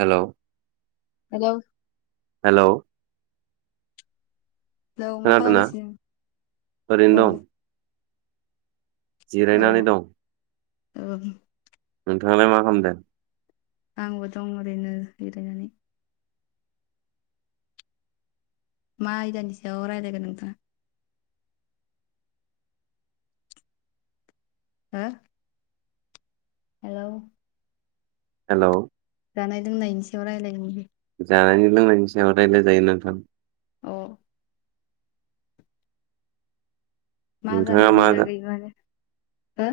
Hello hello hello. Hello मा खोनादोंना खालामगासिनो अ। ओरैनो दं औ जिरायनानै दं। औ। नोंथांलाय मा खालामदों। आंबो दं ओरैनो जिरायनानै। मा आयदानि सायाव रायज्लायगोन नोंथाङा। हो। हेलौ। हेलौ जानाय लोंनायनि सायाव रायलायनि। जानायनि लोंनायनि सायाव रायज्लाय जायो नोंथां। अ मा जानायनि बागै माने हो।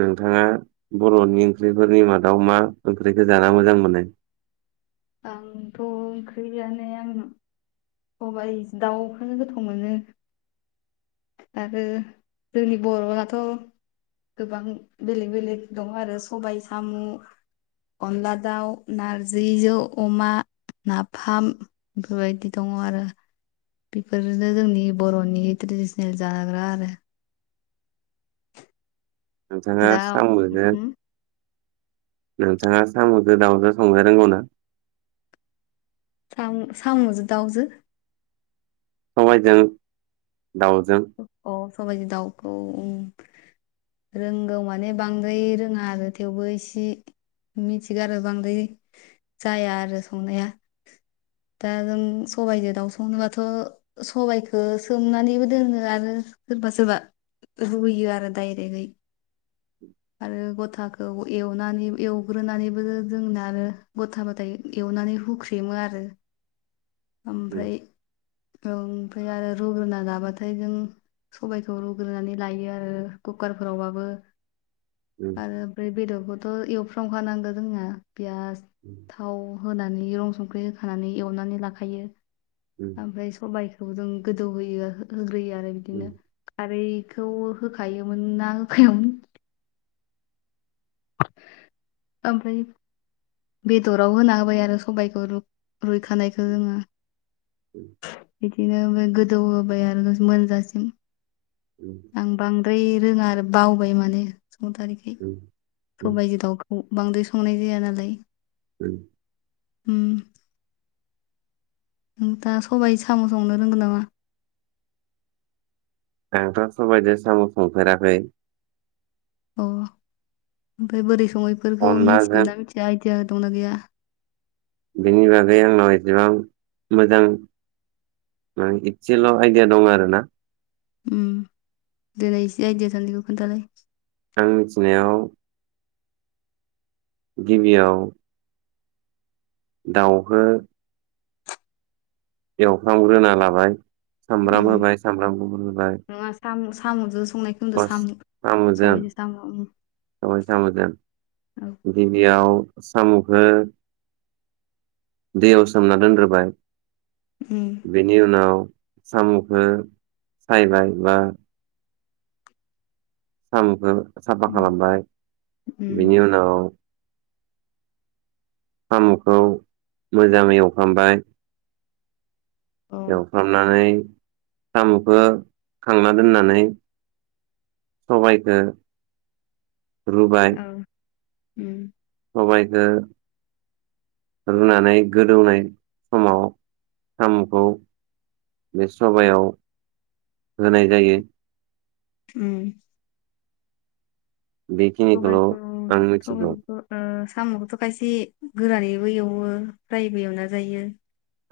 नोंथाङा बर'नि ओंख्रिफोरनि मादाव मा ओंख्रिखौ जाना मोजां मोनो। आंथ' ओंख्रिआनो आंना। सबाय दाउखोनो गोथाव मोनो। आरो जोंनि बर'आथ'। गोबां बेलेग बेलेग दं आरो सबाय सामु। अनला दाउ नारजि जौ। अमा नाफाम बेफोरबायदि दङ आरो। बेफोरनो जोंनि बर'नि ट्रेडिसनेल जानाग्रा आरो। नोंथाङा दा साम बिजों। होम नोंथाङा साम'जों दाउजों संनो रोंगौ ना। सामु सामुजो दाउजो। सबायजों दाउजों। सबाय जो दाउखौ उम। रोंगौ माने बांद्राय रोङा आरो थेवबो इसे। मिथिगारो बांद्राय जाया आरो संनाया। दा जों सबाइजों दाउ संनोबाथ' सबाइखौ सोमनानैबो दोनो। आरो सोरबा सोरबा रुयो आरो डायरेकयै। [inaudible] आरो गथाखौ एवनानै एवग्रोनानैबो जोंना आरो गथाबाथाय एवनानै। हुख्रेमो आरो। [inaudible] उम ओमफ्राय ओमफ्राय आरो रुग्रोना लाबाथाय। फ्रायजों सबायखौ रुग्रोनानै लायो आरो कुकारफोरावबाबो। उम आरो ओमफ्राय बेदरखौथ' एवफ्राम खानांगौ जोङो पियास। थाव होनानै रं संख्रि होखानानै एवनानै लाखायो। उम ओमफ्राय सबायाइखौ जों गोदौहोयो। होग्रोयो आरो उम बिदिनो खारैखौ होखायोमोन ना होखायावोन। [inaudible] ओममफ्राय। बेदराव होना होबाय आरो सबायखौ रु रुइखानायखौ जोङो। बिदिनो गोदौहोबाय आरो मोनजासिम। उम आं बांद्राय रोङा आरो बावबाय माने। संथारिखाय उम उम सबायाइजों दाउखौ बांद्राय संनाय जाया नालाय। उम होम। नों दा सबायाइ साम'स संनो रोंगोन नामा? आंथ सबाइजों सामु संफेराखै। अ ओमफ्राय बोरै सङैफोरखौ अनलाजों मिथिगोनना मिथिया आइदिया दंना गैया। बिनि बागै आंनाव एसेबां मोजां माने एदसेल' आइडिया दं आरोना। उम देलाय एसे आइदिया थानायखौ खोन्थालाय। आं मिथिनायाव गिबियाव दाउखो एवफ्रामग्रोना लाबाय सामब्राम उम होबाय सामब्राम गफुर होबाय सामु'जों संनायखौ होनदों प्लास सामु साम'जों सबायजों सामु। ' सबाय साम'जों गिबियाव साम'खौ दैयाव सोमना दोनग्रोबाय। उम बेनि उनाव साम'खौ सायबाय बा साम'खौ साफा खालामबाय उम बिनि उनाव सामुखौ मोजाङै एवफ्रामबाय औ एवफ्रामनानै साम'खौ खांना दोननानै सबायखौ रुबाय। औ उम सबायखौ रुनानै गोदौनाय समाव सामखौ बे सबायाव होनाय जायो। उम बेखिनिखौल' सबायखौ आं मिथिगौ सबायफोरखौ ओ साम'खौथ' खायसे गोरानैबो एवो फ्रायबो एवना जायो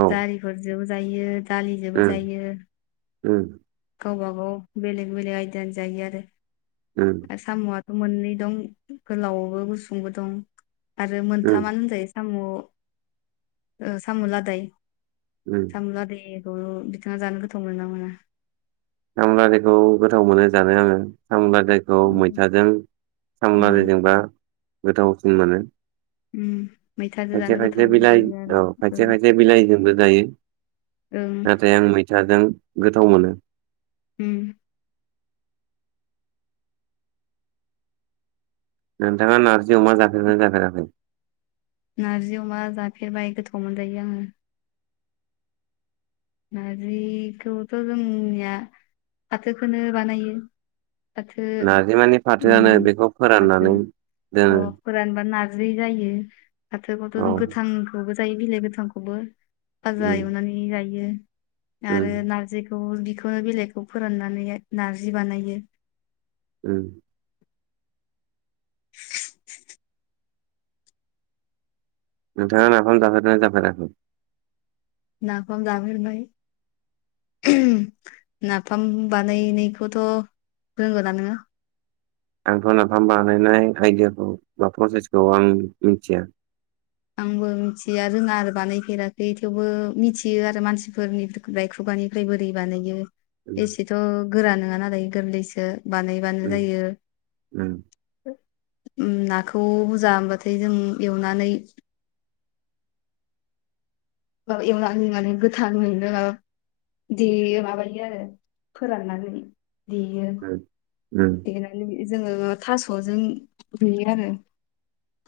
औ जारिफोर जोंबो जायो दालिजोंबो उम जायो। उम गावबा गाव बेलेग बेलेग आयदानि जायो आरो उम दा साम'आ मोननै दं गोलावबो गुसुंबो दं आरो उम मोनथामानो होनजायो साम' ओ सामुलादाय उम सामुलादाय [unintelligible] बिथाङा जानो गोथाव मोनोना मोना।? साम'लादायखौ गोथाव मोनो जानो आङो। साम'लादायखौ मैथाजों औ साम'लादायजोंबा गोथावसिन मोनो। उम मैथाजों खायसे जानो खायसे गोथाव बिलाइ मोनजायो आरो औ खायसे ओं खायसे बिलाइजोंबो जायो। ओं नाथाय आं मैथाजों गोथाव मोनो। उम नोंथाङा नार्जि अमा जाफेरबायना जाफेराखै? नार्जि अमा जाफेरबाय गोथाव मोनजायो आङो। नारजिखौथ' जोंनिया फाथोखौनो बानायो। फाथो बे उम फाथोआनो बेखौ फाथो फोराननानै अ दोनो फोरानबा नार्जि जायो फाथोखौथ' औ जों गोथांखौबो जायो बिलाइ गोथांखौबो फाजा उम एवनानै जायो उम आरो नारजि थ बिखौनो बिलाइखौ फोराननानै नारजि बानायो। ओम। [inaudible] नोंथाङा नाफाम जाफेरबायना जाफेराखै? नाफाम जाफेरबाय। [inaudible] नाफाम बानायनायखौथ' रोंगोन ना नोङो? आंथ' नाफाम बानायनाय आइडियाखौ बा प्रसेसखौ आं मिथिया। आंबो मिथिया रोङा आरो बानायफेराखै थेवबो मिथियो आरो मानसिफोरनि राय खुगा निफ्राय बोरै बानायो उम एसेथ' गोरा नङा नालाय गोरलैसो। बानायबानो उम जायो। उम उम नाखौ बुरजा मोनबाथाय जों एवनानै ओ एवनानै एवनानै गोथांयैनो माबा देयो माबायो आरो फोराननानै देयो उम देनानै जोङो थास'जों देयो आरो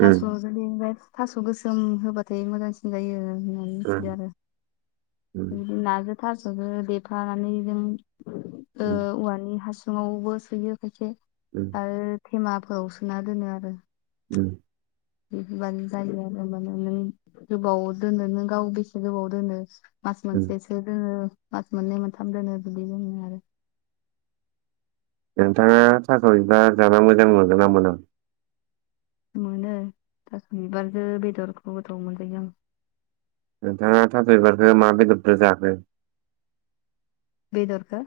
थास' उम जों ओमफ्राय थास' गोसोम होबाथाय मोजांसिन जायो होननानै मिथिदों उम आरो। उम उम बिदि नाजो थास'जो देफानानै जों ओ उम औवानि हासुङावबो सोयो खायसे उम आरो थेमाफोराव सोना दोनो आरो। उम। बिदिबानो जायो आरो माने नों गोबाव दोनो नों गाव बेसे गोबाव दोनो मास उम मोनसेसो दोनो मास मोननै मोनथाम दोनो बिदि दोनो आरो। नोंथाङा थास' बिबार जाना मोजां मोनो ना मोना? मोनो थास' बिबारजो बेदरखौ गोथाव मोनजायो आं। नोंथाङा थास'बिबारखो मा बेदरदो जाखो? बेदरखो?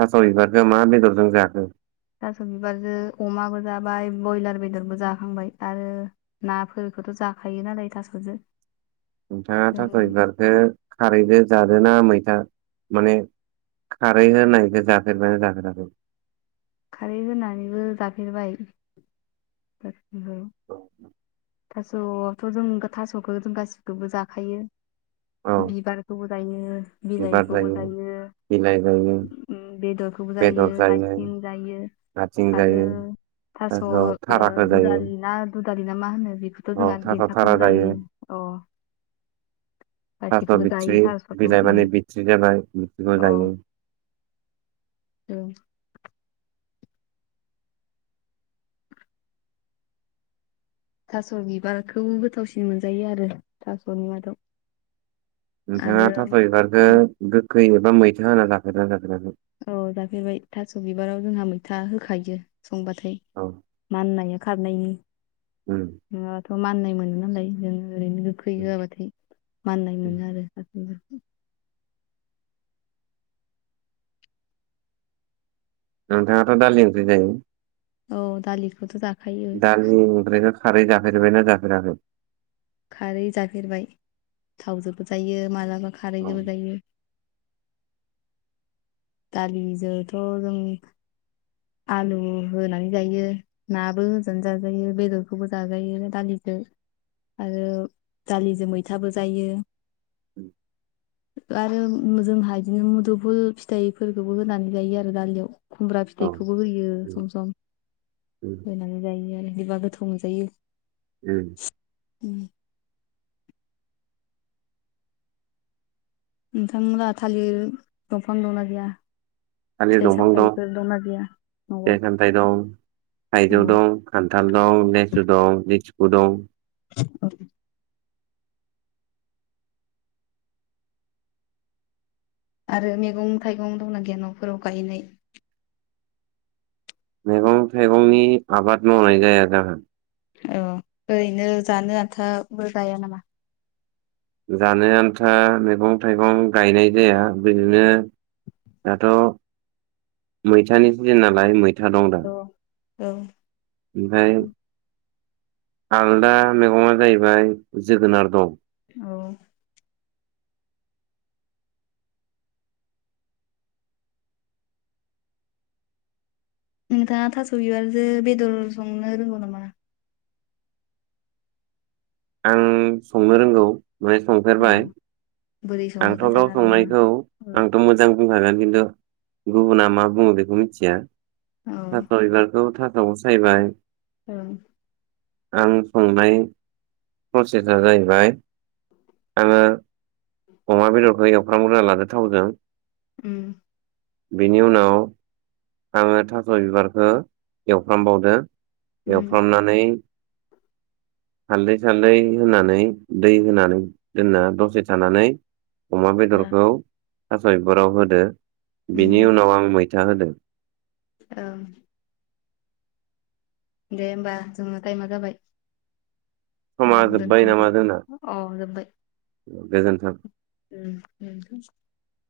थास' बिबारदो मा बेदरजों जाखो? थास' बिबारजो अमाबो जाबाय बयलार बेदरबो जाखांबाय आरो नाफोर खौथ' जाखायो नालाय थास'जो। नोंथाङा जों थास' बिबारदो खारैजो जादोना मैथा माने खारै होनायखौ जाफेरबायना जाफेराखै? खारै होनानैबो जाफेरबाय, जाफेरबाय। थास'आवथ' जों थास'खो जों गासिखौबो जाखायो, औ बिबारखौबो जायो बिलाइखौबो जायो बिलाइ जायो उम बेदरखौबो जायो आथिं जायो आथिं आरो जायो थास' थाराखो जायो। दुदालि ना दुदालि ना मा होनो बेखौथ' औ जोंहा थास' थारा देन्थाखौबो जायो अ। थास' गासैखौबो जायो बिथ्रि थास'खौ बिलाइ उम माने बिथ्रि जाबाय बिथ्रिखौ जायो। औ थास' बिबारखौ गोथावसिन मोनजायो आरो थास'नि मादाव। नोंथाङा आरो थास' बिबारदो गोखै एबा मैथा होना जाफेरदोना जाफेराखै? औ जाफेरबाय थास' बिबाराव जोंहा मैथा होखायो संबाथाय औ माननाया खारनायनि। उम नङाबाथ' माननाय मोनो नालाय जोङो ओरैनो गोखै होआबाथाय माननाय मोनो आरो। बिबदि नोंथाङाथ' दालि ओंख्रि जायो? औ दालिखौथ' जा दालि ओंख्रैखो खारै जाफेरबायना जाफेराखै? खारै जाफेरबाय, थावजोबो जायो मालाबा खारैजोबो जायो। दालिजोथ' जों आलुबो होनानै जायो, नाबो होजान जाजायो बेदरखौबो जाजायो दालि जो आरो दालिजो मैथाबो जायो। औ आरो जोंहा बिदिनो मुदुफुल फि थाइफोरखौबो होनानै जायो आरो दालियाव, खुमब्रा औ फिथाइखौबो होयो उम, सम सम उम, बायनानै जायो आरो बिदिबा गोथाव मोनजायो। उम उम। नोंथांमोनहा थालिर दंफां दंना गैया? फिथाइ सामथायफोर दंना गैया? न'आव फिथाय- सामथाइ दं। थाइजौ औ दं, खान्थाल दं, लेसु दं, ले रख' दं औ। आरो मैगं-थाइगं दंना गैया न'फोराव गायनाय? मैगं-थाइगंनि आबाद मावनाय जाया जाहा। औ ओरैनो जानो आन्थाबो गाया नामा? जानो आन्था मैगं- थाइगं गायनाय जाया बिदिनो दाथ' मैथानि सिजेननालाय मैथा दं दा। औ औ ओमफ्राय आलदा मैगंआ जाहैबाय जोगोनार दं। औ नोंथाङा थास' बिबारजों बेदर संनो रोंगौ नामा? आं संनो रोंगौ। ओमफ्राय औ संफेरबाय, बोरै सङो आंथ' खोन्थानो गाव हागोन नामा? संनायखौ औ आंथ' मोजां बुंखागोन खिन्थु गुबुना मा बुङो बेखौ मिथिया। ओं थास' बिबारखौ उनाव सायबाय औ आं संनाय प्रसेसा जाहैबाय आङो अमा बेदरखौ एवफ्रामगोरना लादो थावजों। उम बिनि उनाव आङो थास' बिबारखौ एवफ्रामबावदों एवफ्रामनानै हालदै सालदै होनानै दै होनानै दोनना दसे थानानै अमा ओ बेदरखौ थास' बिफोराव होदो बिनि उनाव आं मैथा होदो। औ दे होमबा जोङो टाइमा जाबाय। औ समा जोब्बाय दोनथ'नोसै नामा जोंना अ' जोबबाय। गोजोन्थों। उह